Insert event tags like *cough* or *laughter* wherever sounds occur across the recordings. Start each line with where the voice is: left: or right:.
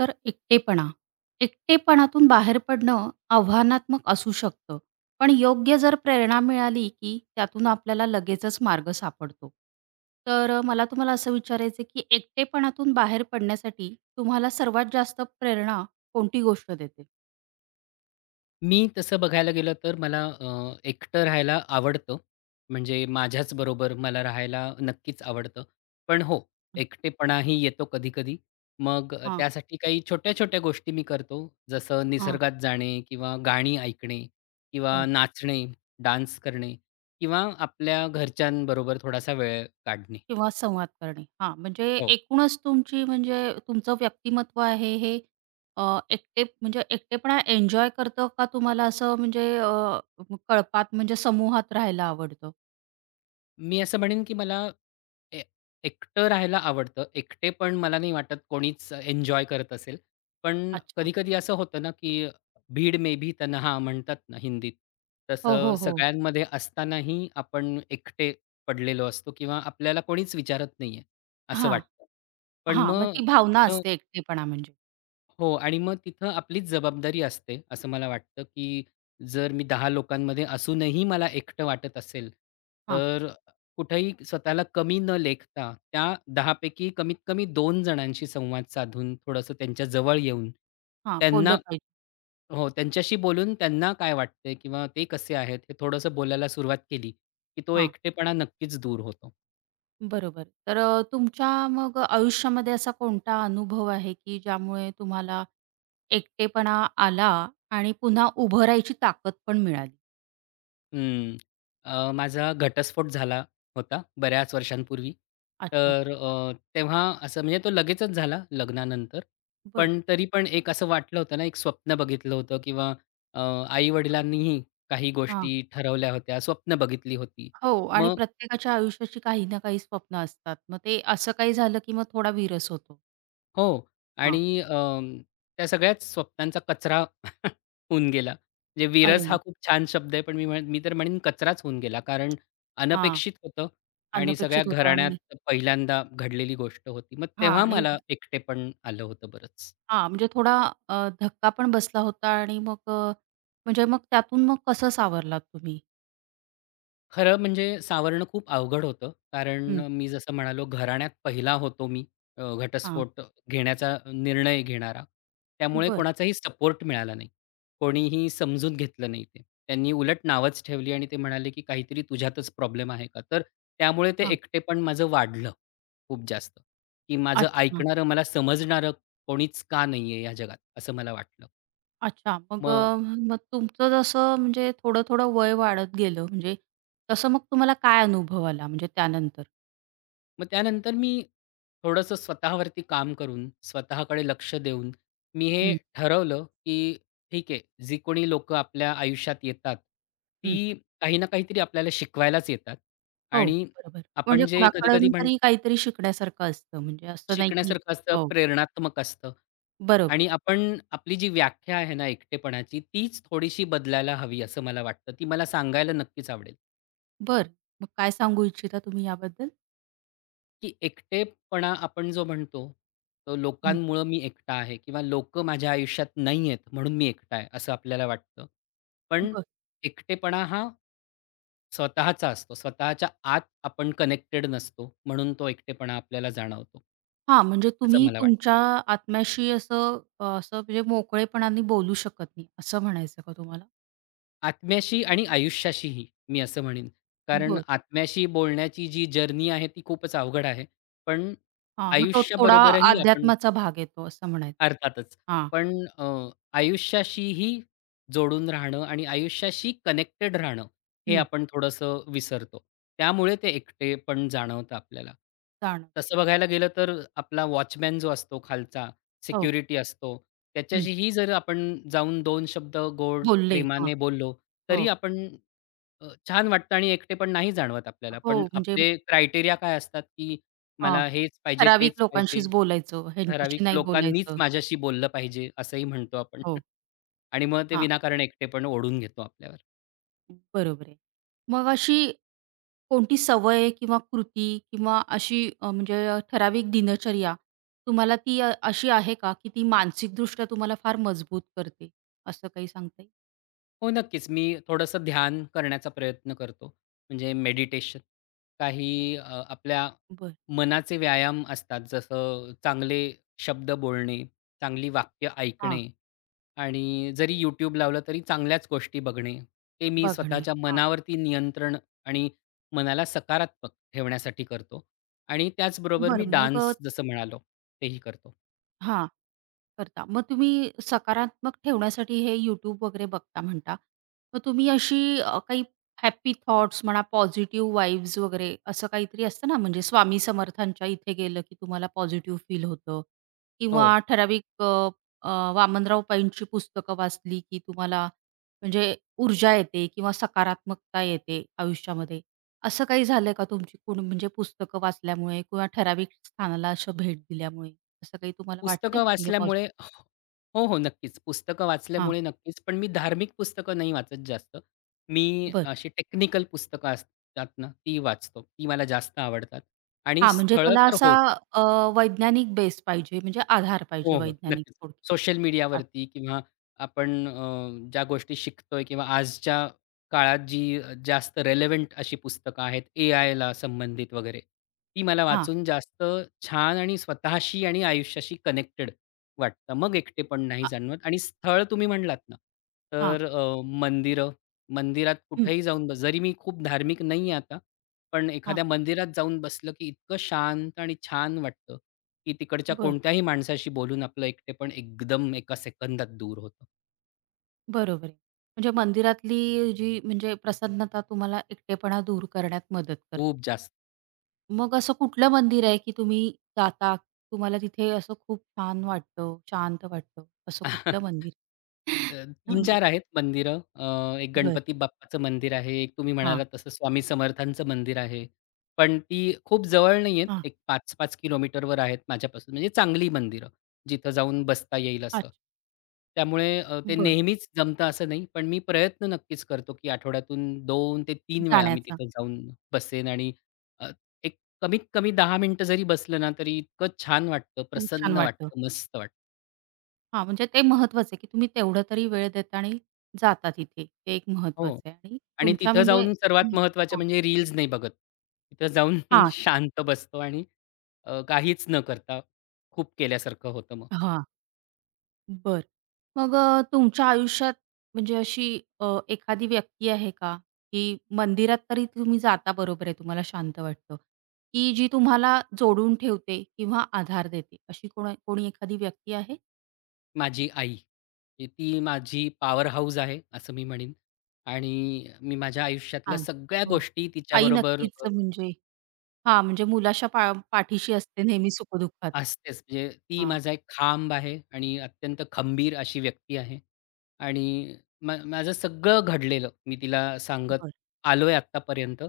right: तर एकटेपणा. एकटेपणातून बाहेर पडणं आव्हानात्मक असू शकतं, पण योग्य जर प्रेरणा मिळाली, की त्यातून आपल्याला लगेचच मार्ग सापडतो. तर मला तुम्हाला असं विचारायचं की एकटेपणातून बाहेर पडण्यासाठी तुम्हाला सर्वात जास्त प्रेरणा कोणती गोष्ट देते?
left: मी तसं बघायला गेलं तर मला एकटं राहायला आवडतं. म्हणजे माझ्याच बरोबर मला राहायला नक्कीच आवडतं. पण हो, एकटेपणाही येतो कधी-कधी. मग
right: हां,
left: त्यासाठी काही छोट्या-छोट्या गोष्टी मी करतो. जसं
right: हां.
left: निसर्गात जाणे किंवा गाणी ऐकणे किंवा
right: हो.
left: नाचणे, डान्स करणे किंवा आपल्या घरच्यांबरोबर थोडासा वेळ काढणे.
right: किंवा संवाद करणे. हां, म्हणजे
left: हो.
right: एकूणच तुमची म्हणजे तुमचं व्यक्तिमत्व आहे हे एकटे म्हणजे एकटेपणा एन्जॉय करतं का तुम्हाला असं म्हणजे कळपात म्हणजे समूहात राहायला आवडतं?
left: मी असं म्हणेन, की मला ए एकटं राहायला आवडतं. एकटे पण मला नाही वाटत कोणीच एन्जॉय करत असेल. पण
right: अच्छा.
left: कधी-कधी असं होतं ना, की "भीड में भी तन्हा" म्हणतात ना हिंदीत.
right: हो,
left: तसं
right: हो, हो.
left: सगळ्यांमध्ये असतानाही आपण एकटे पडलेलो असतो किंवा आपल्याला कोणीच विचारत नाहीये, असं
right: हां,
left: वाटतं. पण
right: हां. मग
left: मग
right: ती भावना
left: तिथं
right: असते एकटेपणा म्हणजे.
left: हो आणि मग तिथं आपलीच जबाबदारी असते, असं मला वाटतं, की जर मी 10 लोकांमध्ये असूनही मला एकटं वाटत असेल,
right: हां,
left: तर कुठेही स्वतःला कमी न लेखता त्या 10 पैकी कमीत कमी दोन जणांशी संवाद साधून थोडंसं त्यांच्या जवळ येऊन,
right: हां.
left: त्यांना
right: बोललं पाहिजे.
left: हो, त्यांच्याशी बोलून त्यांना काय वाटतंय किंवा ते कसे आहेत हे थोडंसं बोलायला सुरुवात केली, की तो
right: हां,
left: एकटेपणा नक्कीच दूर होतो.
right: बरोबर. तर तुमच्या मग आयुष्यामध्ये असा कोणता अनुभव आहे की ज्यामुळे तुम्हाला एकटेपणा आला आणि पुन्हा उभं राहायची ताकद पण मिळाली?
left: हं. माझा घटस्फोट झाला होता बऱ्याच वर्षांपूर्वी.
right: अच्छा,
left: तर तेव्हा असं म्हणजे तो लगेचच झाला लग्नानंतर.
right: बरं.
left: पण तरी पण एक असं वाटलं होतं ना, एक स्वप्न बघितलं होतं किंवा अ, आई-वडिलांनीही काही
right: हां.
left: गोष्टी ठरवल्या होत्या, स्वप्न बघितली होती.
right: हो आणि
left: मग
right: प्रत्येकाच्या आयुष्याची काही ना काही स्वप्न असतात. मग ते असं काही झालं, की मग थोडा विरस होतो.
left: हो
right: हां.
left: आणि त्या सगळ्याच स्वप्नांचा कचरा *laughs* होऊन गेला. म्हणजे विरस हा
right: अरे!
left: खूप छान शब्द आहे, पण मी म्हणेन मी तर म्हणेन कचराच होऊन गेला. कारण
right: हां.
left: अनपेक्षित होतं आणि सगळ्या
right: अनपेक्षित होतं आणि
left: घराण्यात पहिल्यांदा घडलेली गोष्ट होती. मग
right: हां
left: तेव्हा
right: आणि
left: मला एकटेपण आलं होतं बरंच.
right: हां, म्हणजे थोडा धक्का पण बसला होता आणि मग म्हणजे मग त्यातून मग कसं सावरलात तुम्ही?
left: खरं म्हणजे सावरणं खूप अवघड होतं. कारण
right: हं.
left: मी जसं म्हणालो घराण्यात पहिला होतो मी
right: हां.
left: घटस्फोट घेण्याचा निर्णय घेणारा. त्यामुळे
right: बरं.
left: कोणाचाही सपोर्ट मिळाला नाही. कोणीही समजून घेतलं नाही ते. त्यांनी उलट नावच ठेवली आणि ते म्हणाले, की "काहीतरी तुझ्यातच प्रॉब्लेम आहे का?" तर त्यामुळे ते
right: हां.
left: एकटेपण माझं वाढलं खूप जास्त, की माझं
right: अच्छा,
left: ऐकणारं, मला समजणारं कोणीच का नाहीये या जगात असं मला वाटलं.
right: अच्छा.
left: मग
right: मग तुमचं जसं म्हणजे थोडं-थोडं वय वाढत गेलं म्हणजे तसं मग तुम्हाला काय अनुभव आला म्हणजे त्यानंतर?
left: मग त्यानंतर मी थोडंसं स्वतःवरती काम करून, स्वतःकडे लक्ष देऊन, मी हे ठरवलं, की ठीक आहे, जी कोणी लोकं आपल्या आयुष्यात येतात,
right: हं.
left: ती काही ना काहीतरी आपल्याला शिकवायलाच येतात
right: हो,
left: आणि
right: बरोबर.
left: आपण
right: म्हणजे
left: जे कधी-कधी
right: कुणाकडून
left: म्हणतो
right: तरी काहीतरी शिकण्यासारखं असतं म्हणजे असं नाही की
left: शिकण्यासारखं असतं,
right: हो,
left: प्रेरणात्मक असतं
right: बरोबर.
left: आणि आपण आपली जी व्याख्या आहे ना एकटेपणाची, तीच थोडीशी बदलायला हवी असं मला वाटतं. ती मला सांगायला नक्कीच आवडेल.
right: बरं. मग काय सांगू इच्छिता तुम्ही याबद्दल?
left: की एकटेपणा आपण जो म्हणतो, तो
right: हं.
left: लोकांमुळं मी एकटा आहे किंवा लोक माझ्या आयुष्यात नाहीयेत म्हणून मी एकटा आहे, असं आपल्याला वाटतं. पण
right: बरं.
left: एकटेपणा हा स्वतःचा असतो. स्वतःच्या आत आपण कनेक्टेड नसतो, म्हणून तो एकटेपणा आपल्याला जाणवतो,
right: हां, म्हणजे
left: असं
right: तुम्ही
left: मला वाटतं.
right: तुमच्या आत्म्याशी असं म्हणजे मोकळेपणाने बोलू शकत नाही, असं म्हणायचं का तुम्हाला?
left: आत्म्याशी आणि आयुष्याशीही मी असं म्हणेन. कारण
right: बरं.
left: आत्म्याशी बोलण्याची जी जर्नी आहे ती खूपच अवघड आहे. पण
right: हां, मग तो थोडा
left: आयुष्याबरोबरही आपण
right: अध्यात्माचा भाग येतो असं म्हणायचं.
left: अर्थातच.
right: हां.
left: पण अ, आयुष्याशीही जोडून राहणं आणि आयुष्याशी कनेक्टेड राहणं, हे
right: हं.
left: आपण थोडंसं विसरतो. त्यामुळे ते एकटेपण जाणवतं आपल्याला.
right: जाणवलं.
left: तसं बघायला गेलं तर आपला वॉचमन जो असतो खालचा,
right: हो.
left: सिक्युरिटी असतो,
right: हं.
left: त्याच्याशीही जर आपण जाऊन दोन शब्द गोड
right: बोलले. हां.
left: प्रेमाने बोललो,
right: हो.
left: तरी आपण छान वाटतं आणि एकटेपण नाही जाणवत आपल्याला.
right: हो,
left: पण
right: म्हणजे
left: आपले क्रायटेरिया काय असतात, की
right: हां.
left: मला हेच पाहिजे,
right: ठराविक
left: तेच पाहिजे.
right: लोकांशीच बोलायचं,
left: ठराविक
right: ह्यांच्याशी नाही
left: लोकांनीच
right: बोलायचं.
left: माझ्याशी बोललं पाहिजे असंही म्हणतो आपण. *laughs*
right: हो.
left: आणि मग ते
right: हां.
left: विनाकारण एकटेपण ओढून घेतो आपल्यावर.
right: बरोबर आहे. मग अशी कोणती सवय किंवा कृती किंवा अशी ठराविक दिनचर्या तुम्हाला ती अशी आहे का, की ती मानसिकदृष्ट्या तुम्हाला फार मजबूत करते? असं काही सांगता येईल?
left: हो, नक्कीच मी थोडंसं ध्यान करण्याचा प्रयत्न करतो. म्हणजे मेडिटेशन. काही आपल्या
right: बरं.
left: मनाचे व्यायाम असतात. जसं चांगले शब्द बोलणे, चांगली वाक्य
right: हां,
left: ऐकणे. आणि जरी यूट्यूब लावलं तरी चांगल्याच गोष्टी बघणे. ते मी
right: बघणे.
left: स्वतःच्या
right: हां.
left: मनावरती नियंत्रण आणि मनाला सकारात्मक ठेवण्यासाठी करतो. आणि त्याचबरोबर मी
right: बरं मग अ,
left: डान्स जसं म्हणालो, तेही करतो.
right: हां, करता. मग तुम्ही सकारात्मक ठेवण्यासाठी हे YouTube वगैरे बघता म्हणता. मग तुम्ही अशी काही हॅपी थॉट्स म्हणा, पॉझिटिव्ह वाइब्स वगैरे असं काहीतरी असतं ना, म्हणजे स्वामी समर्थांच्या इथे गेलं की तुम्हाला पॉझिटिव्ह फील होतं
left: हो,
right: किंवा अ, वामनराव पैंची पुस्तकं वाचली की तुम्हाला म्हणजे ऊर्जा येते किंवा सकारात्मकता येते आयुष्यामध्ये. असं काही झालंय का तुमची कोण म्हणजे पुस्तकं वाचल्यामुळे किंवा ठराविक स्थानाला असं भेट दिल्यामुळे? असं काही तुम्हाला वाटतंय?
left: पुस्तकं
right: म्हणजे
left: वाचल्यामुळे
right: पॉझिटिव्ह
left: हो, हो, नक्कीच. पुस्तकं
right: हां,
left: वाचल्यामुळे नक्कीच. पण मी धार्मिक पुस्तकं नाही वाचत जास्त. मी
right: बरं.
left: अशी टेक्निकल पुस्तकं असतात ना, ती वाचतो. ती मला जास्त आवडतात. आणि
right: हां, म्हणजे
left: स्थळं
right: त्याला
left: तर
right: असा
left: होत.
right: अ, वैज्ञानिक बेस पाहिजे, म्हणजे आधार पाहिजे
left: हो, हो.
right: वैज्ञानिक
left: नक्कीच.
right: थोडक्यात.
left: सोशल
right: अच्छा
left: मीडियावरती किंवा आपण ज्या गोष्टी शिकतोय किंवा आजच्या काळात जी जास्त रेलेव्हंट अशी पुस्तकं आहेत, ए आयला संबंधित वगैरे, ती मला
right: हां,
left: वाचून जास्त छान आणि स्वतःशी आणि आयुष्याशी कनेक्टेड वाटतं. मग एकटेपण नाही
right: आ
left: जाणवत आणि स्थळ तुम्ही म्हणलात ना,
right: हां,
left: तर मंदिरं, मंदिरात
right: हं,
left: कुठेही जाऊन बस जरी मी खूप धार्मिक नाही आहे आता, पण
right: हां,
left: एखाद्या मंदिरात जाऊन बसलं की इतकं शांत आणि छान वाटतं. की तिकडच्या
right: बरं,
left: कोणत्याही माणसाशी बोलून आपलं एकटेपण एकदम एका सेकंदात दूर होतं.
right: बरोबर आहे. म्हणजे मंदिरातली जी म्हणजे प्रसन्नता तुम्हाला एकटेपणा दूर करण्यात मदत करते.
left: खूप जास्त.
right: मग असं कुठलं मंदिर आहे, की तुम्ही जाता, तुम्हाला तिथे असं खूप छान वाटतं, शांत वाटतं, असं कुठलं
left: *laughs* अ,
right: मंदिर? *laughs* म्हणजे
left: 3-4 आहेत मंदिरं. एक
right: बरं,
left: गणपती बाप्पाचं मंदिर आहे, एक तुम्ही
right: हां,
left: म्हणालात तसं स्वामी समर्थांचं मंदिर आहे. पण ती खूप जवळ नाही आहेत.
right: हां,
left: एक 5-5 किलोमीटरवर आहेत माझ्यापासून. म्हणजे चांगली मंदिरं, जिथं जाऊन बसता येईल असं.
right: अच्छा,
left: त्यामुळे ते
right: बरं.
left: नेहमीच जमतं असं नाही. पण मी प्रयत्न नक्कीच करतो, की आठवड्यातून 2 ते 3 वेळा मी
right: जाण्याचा
left: तिथं जाऊन बसेन आणि अ, एक कमीत कमी 10 मिनिटं जरी बसलं ना, तरी इतकं छान वाटतं,
right: खूप छान
left: प्रसन्न
right: वाटतं.
left: वाटतं, मस्त वाटतं.
right: हां, म्हणजे ते महत्वाचं आहे, की तुम्ही तेवढा तरी वेळ देता आणि जाता तिथे. ते एक
left: हो.
right: महत्वाचं आहे आणि
left: आणि
right: तुमच्या
left: तिथं
right: म्हणजे
left: जाऊन
right: हं,
left: सर्वात महत्त्वाचं
right: हां,
left: म्हणजे रील्स नाही बघत. तिथं जाऊन *laughs*
right: हां,
left: शांत बसतो आणि काहीच न करता खूप केल्यासारखं होतं मग.
right: हां, बरं. तुमच्या आयुष्यात म्हणजे अशी एखादी व्यक्ती आहे का, की मंदिरात तरी तुम्ही जाता बरोबर आहे, तुम्हाला शांत वाटतं, की जी तुम्हाला जोडून ठेवते किंवा आधार देते, अशी कोणा कोणी एखादी व्यक्ती आहे?
left: माझी आई, की ती माझी पॉवर हाऊस आहे असं मी म्हणेन आणि मी माझ्या आयुष्यातल्या
right: छान.
left: सगळ्या
right: हो.
left: गोष्टी
right: आई
left: तिच्याबरोबर
right: नक्कीच म्हणजे हां, म्हणजे मुलाच्या पाठीशी असते नेहमी सुखदुःखात.
left: असतेच. म्हणजे ती
right: हां,
left: माझा एक खांब आहे आणि अत्यंत खंबीर अशी व्यक्ती आहे आणि माझं सगळं घडलेलं मी तिला सांगत
right: बरं.
left: आलोय आत्तापर्यंत.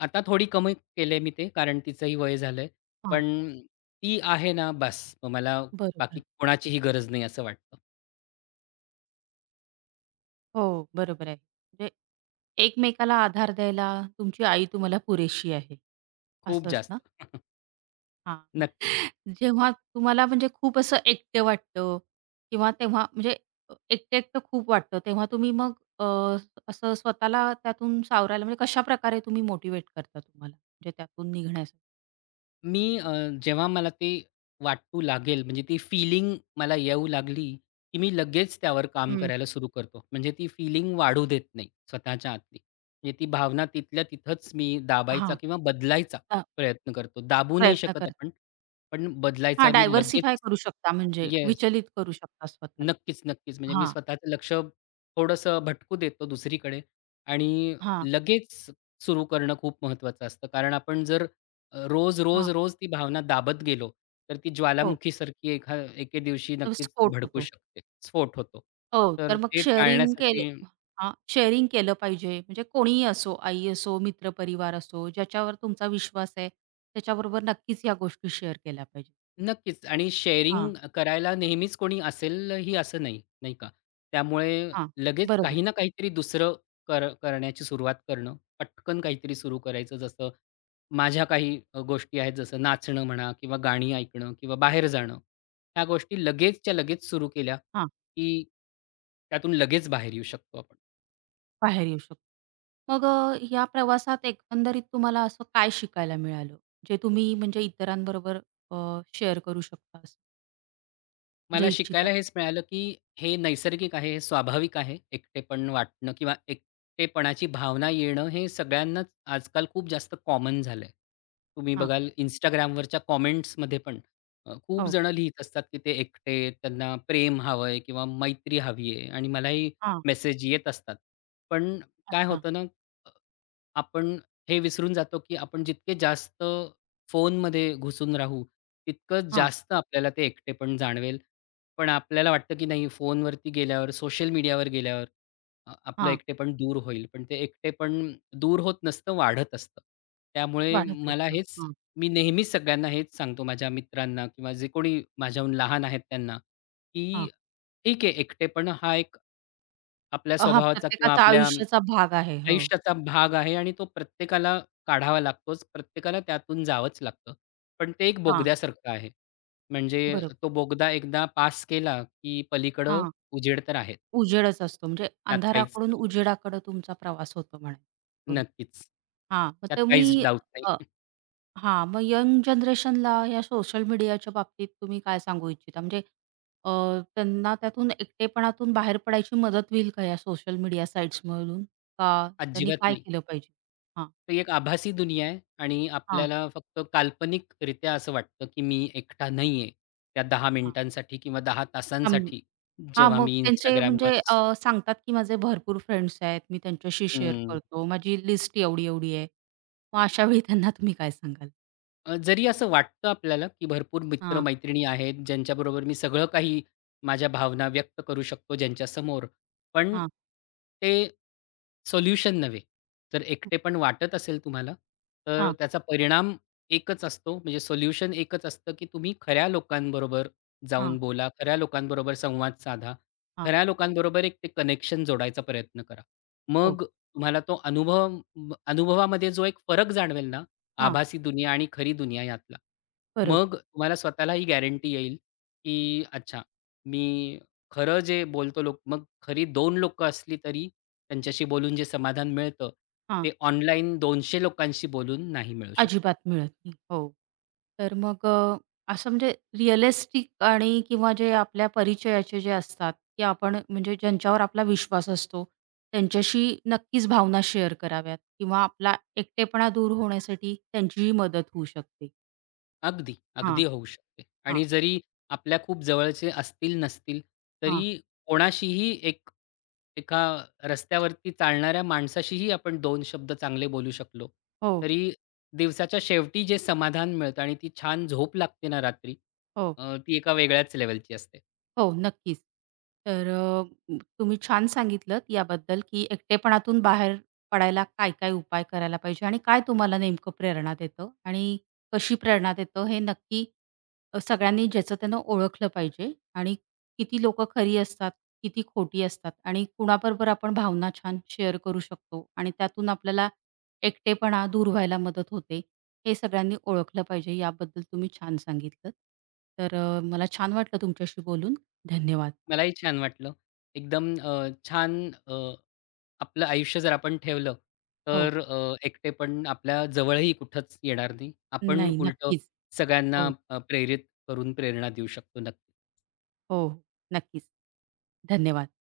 left: आता थोडी कमी केले मी ते कारण तिचंही वय झालंय. पण ती आहे ना बस. मग मला बाकी
right: बरोबर.
left: कोणाचीही गरज नाही असं वाटतं.
right: हो, बरोबर आहे. म्हणजे एकमेकाला आधार द्यायला तुमची आई तुम्हाला पुरेशी आहे,
left: खूप
right: असंच
left: जास्त.
right: ना?
left: *laughs*
right: हां.
left: नक्कीच.
right: *laughs* जेव्हा तुम्हाला म्हणजे खूप असं एकटं वाटतं किंवा तेव्हा म्हणजे एकटं-एकटं खूप वाटतं, तेव्हा तुम्ही मग अ, असं स्वतःला त्यातून सावरायला म्हणजे कशाप्रकारे तुम्ही मोटिव्हेट करता तुम्हाला म्हणजे त्यातून निघण्यासाठी?
left: मी जेव्हा मला ते वाटू लागेल, म्हणजे ती फीलिंग मला येऊ लागली, की मी लगेच त्यावर काम
right: हं.
left: करायला सुरू करतो. म्हणजे ती फीलिंग वाढू देत नाही स्वतःच्या आतली. म्हणजे ती भावना तिथल्या तिथंच मी दाबायचा
right: हां.
left: किंवा बदलायचा
right: अ,
left: प्रयत्न करतो. दाबू नाही
right: प्रयत्न
left: शकत
right: करता.
left: आपण, पण
right: हां,
left: बदलायचा मी
right: डायव्हर्सिफाय
left: लगेच
right: करू शकता म्हणजे
left: येस.
right: विचलित करू शकता स्वतःला.
left: नक्कीच, नक्कीच. म्हणजे मी
right: हां,
left: स्वतःचं लक्ष थोडंसं भटकू देतो दुसरीकडे आणि
right: हां,
left: लगेच सुरू करणं खूप महत्त्वाचं असतं. कारण आपण जर रोज, रोज,
right: हां.
left: रोज ती भावना दाबत गेलो, तर ती
right: हो.
left: ज्वालामुखीसारखी एके दिवशी
right: तर
left: नक्कीच
right: स्फोट
left: भडकू
right: होतो.
left: शकते. स्फोट होतो.
right: हो,
left: तर
right: तर मग
left: ते
right: शेअरिंग केलं
left: टाळण्यासाठी
right: हां, शेअरिंग केलं पाहिजे. म्हणजे कोणीही असो, आई असो, मित्रपरिवार असो, ज्याच्यावर तुमचा विश्वास आहे, त्याच्याबरोबर नक्कीच ह्या गोष्टी शेअर केल्या पाहिजेत.
left: नक्कीच आणि
right: हां,
left: शेअरिंग करायला नेहमीच कोणी असेल ही असं नाही, नाही का? त्यामुळे
right: हां,
left: लगेच
right: बरोबर
left: काही
right: आहे.
left: ना काहीतरी दुसरं करण्याची सुरुवात करणं, पटकन काहीतरी सुरू करायचं. जसं माझ्या काही गोष्टी आहेत जसं नाचणं म्हणा किंवा गाणी ऐकणं किंवा बाहेर जाणं. ह्या गोष्टी लगेचच्या लगेच सुरू केल्या,
right: हां,
left: की त्यातून लगेच बाहेर येऊ शकतो आपण.
right: बाहेर येऊ शकतो. या प्रवासात एकंदरीत तुम्हाला असं काय शिकायला मिळालं? जे तुम्ही म्हणजे इतरांबरोबर शेअर करू शकता असं
left: मला
right: म्हणजे इच्छिता?
left: शिकायला हेच मिळालं, की हे नैसर्गिक आहे, हे स्वाभाविक आहे. एकटेपण वाटणं किंवा एकटेपणाची भावना येणं हे सगळ्यांनाच आजकाल खूप जास्त कॉमन झालंय. तुम्ही
right: हां,
left: बघाल Instagramवरच्या कमेंट्समध्ये पण खूप
right: हो,
left: जण लिहीत असतात, की ते एकटे, त्यांना प्रेम हवंय किंवा मैत्री हवी आहे आणि मलाही
right: हां,
left: मेसेज येत असतात. पण काय
right: अच्छा.
left: होतं ना आपण हे विसरून जातो, की आपण जितके जास्त फोनमध्ये घुसून राहू, तितकंच
right: हां,
left: जास्त आपल्याला ते एकटेपण जाणवेल. पण आपल्याला वाटतं, की नाही फोनवरती गेल्यावर, सोशल मीडियावर गेल्यावर आपलं
right: हां,
left: एकटेपण दूर होईल. पण ते एकटेपण दूर होत नसतं, वाढत असतं. त्यामुळे
right: वाढत
left: मला
right: असतं.
left: हेच
right: हां,
left: मी नेहमीच सगळ्यांना हेच सांगतो माझ्या मित्रांना किंवा जे कोणी माझ्याहून लहान आहेत त्यांना, की
right: हां.
left: ठीक आहे एकटेपण हा एक आपल्या
right: हां,
left: स्वभावाचा किंवा
right: प्रत्येकाचा
left: आपल्या
right: आयुष्याचा भाग आहे. हो,
left: आयुष्याचा भाग आहे आणि तो प्रत्येकाला काढावा लागतोच. प्रत्येकाला त्यातून जावंच लागतं. पण ते एक बोगद्यासारखं आहे. म्हणजे
right: बरोबर.
left: तो बोगदा एकदा पास केला, की पलीकडं
right: हां,
left: उजेड तर आहे.
right: उजेडच असतो. म्हणजे
left: त्यात काहीच
right: अंधाराकडून उजेडाकडे तुमचा प्रवास होतो म्हणायचा.
left: नक्कीच.
right: हां, मग
left: त्यात काहीच
right: तुम्ही
left: डाउट नाही.
right: अ,
left: *laughs*
right: हां, मग यंग जनरेशनला या सोशल मीडियाच्या बाबतीत तुम्ही काय सांगू इच्छिता? म्हणजे अ, त्यांना त्यातून एकटेपणातून बाहेर पडायची मदत होईल का या सोशल मीडिया साइट्समधून? का त्यांनी
left: अजिबात
right: काय
left: नाही.
right: केलं पाहिजे? हां,
left: ती एक आभासी दुनिया आहे आणि
right: हां,
left: आपल्याला फक्त काल्पनिकरित्या असं वाटतं, की मी एकटा नाहीये. त्या 10
right: हां.
left: मिनिटांसाठी किंवा 10
right: थांब
left: तासांसाठी
right: हां,
left: जेव्हा
right: मग
left: मी
right: त्यांचे म्हणजे
left: Instagramवर असतो.
right: अ, सांगतात की माझे भरपूर फ्रेंड्स आहेत, मी त्यांच्याशी शेअर
left: हं.
right: करतो, माझी लिस्ट एवढी-एवढी आहे. मग अशावेळी त्यांना तुम्ही काय सांगाल?
left: जरी असं वाटतं आपल्याला, की भरपूर
right: हां,
left: मित्र-मैत्रिणी आहेत, ज्यांच्याबरोबर मी सगळं काही माझ्या भावना व्यक्त करू शकतो ज्यांच्यासमोर. पण
right: हां,
left: ते सोल्युशन नव्हे. जर एकटेपण वाटत असेल तुम्हाला, तर
right: हां,
left: त्याचा परिणाम एकच असतो, म्हणजे सोल्युशन एकच असतं, की तुम्ही खऱ्या लोकांबरोबर
right: हां,
left: जाऊन बोला, खऱ्या लोकांबरोबर संवाद साधा,
right: हां,
left: खऱ्या लोकांबरोबर एक ते कनेक्शन जोडायचा प्रयत्न करा.
right: हो,
left: मग तुम्हाला तो अनुभवामध्ये जो एक फरक जाणवेल ना,
right: हां,
left: आभासी दुनिया आणि खरी दुनिया यातला.
right: बरोबर,
left: मग तुम्हाला स्वतःला ही गॅरंटी येईल, की अच्छा मी खरं जे बोलतो लोक मग खरी 2 लोकं असली तरी त्यांच्याशी बोलून जे समाधान मिळतं,
right: हां,
left: ते ऑनलाईन 200 लोकांशी बोलून नाही मिळू शकत.
right: अजिबात मिळत नाही. हो. तर मग अ, असं म्हणजे रिअलिस्टिक आणि किंवा जे आपल्या परिचयाचे जे असतात, की आपण म्हणजे ज्यांच्यावर आपला विश्वास असतो, त्यांच्याशी नक्कीच भावना शेअर कराव्यात किंवा आपला एकटेपणा दूर होण्यासाठी त्यांचीही मदत होऊ शकते.
left: अगदी,
right: हां,
left: अगदी होऊ शकते.
right: हां,
left: आणि जरी आपल्या खूप जवळचे असतील नसतील,
right: हां.
left: तरी कोणाशीही एका रस्त्यावरती चालणाऱ्या माणसाशीही आपण दोन शब्द चांगले बोलू शकलो,
right: हो,
left: तरी दिवसाच्या शेवटी जे समाधान मिळतं आणि ती छान झोप लागते ना रात्री,
right: हो.
left: ती एका वेगळ्याच लेव्हलची असते.
right: हो, नक्कीच. तर तुम्ही छान सांगितलंत याबद्दल, की एकटेपणातून बाहेर पडायला काय-काय उपाय करायला पाहिजे आणि काय तुम्हाला नेमकं प्रेरणा देतं आणि कशी प्रेरणा देतं हे नक्की सगळ्यांनी ज्याचं त्यानं ओळखलं पाहिजे आणि किती लोकं खरी असतात, किती खोटी असतात आणि कुणाबरोबर आपण भावना छान शेअर करू शकतो आणि त्यातून आपल्याला एकटेपणा दूर व्हायला मदत होते, हे सगळ्यांनी ओळखलं पाहिजे याबद्दल तुम्ही छान सांगितलंत. तर मला छान वाटलं तुमच्याशी बोलून. धन्यवाद.
left: मलाही छान वाटलं. एकदम छान आपलं आयुष्य जर आपण ठेवलं,
right: हो.
left: तर एकटेपण आपल्या जवळही कुठंच येणार नाही. आपण
right: नाही,
left: उलटं
right: नक्कीच.
left: सगळ्यांना
right: हो,
left: प्रेरित करून प्रेरणा देऊ शकतो नक्कीच.
right: हो. नक्कीच. धन्यवाद.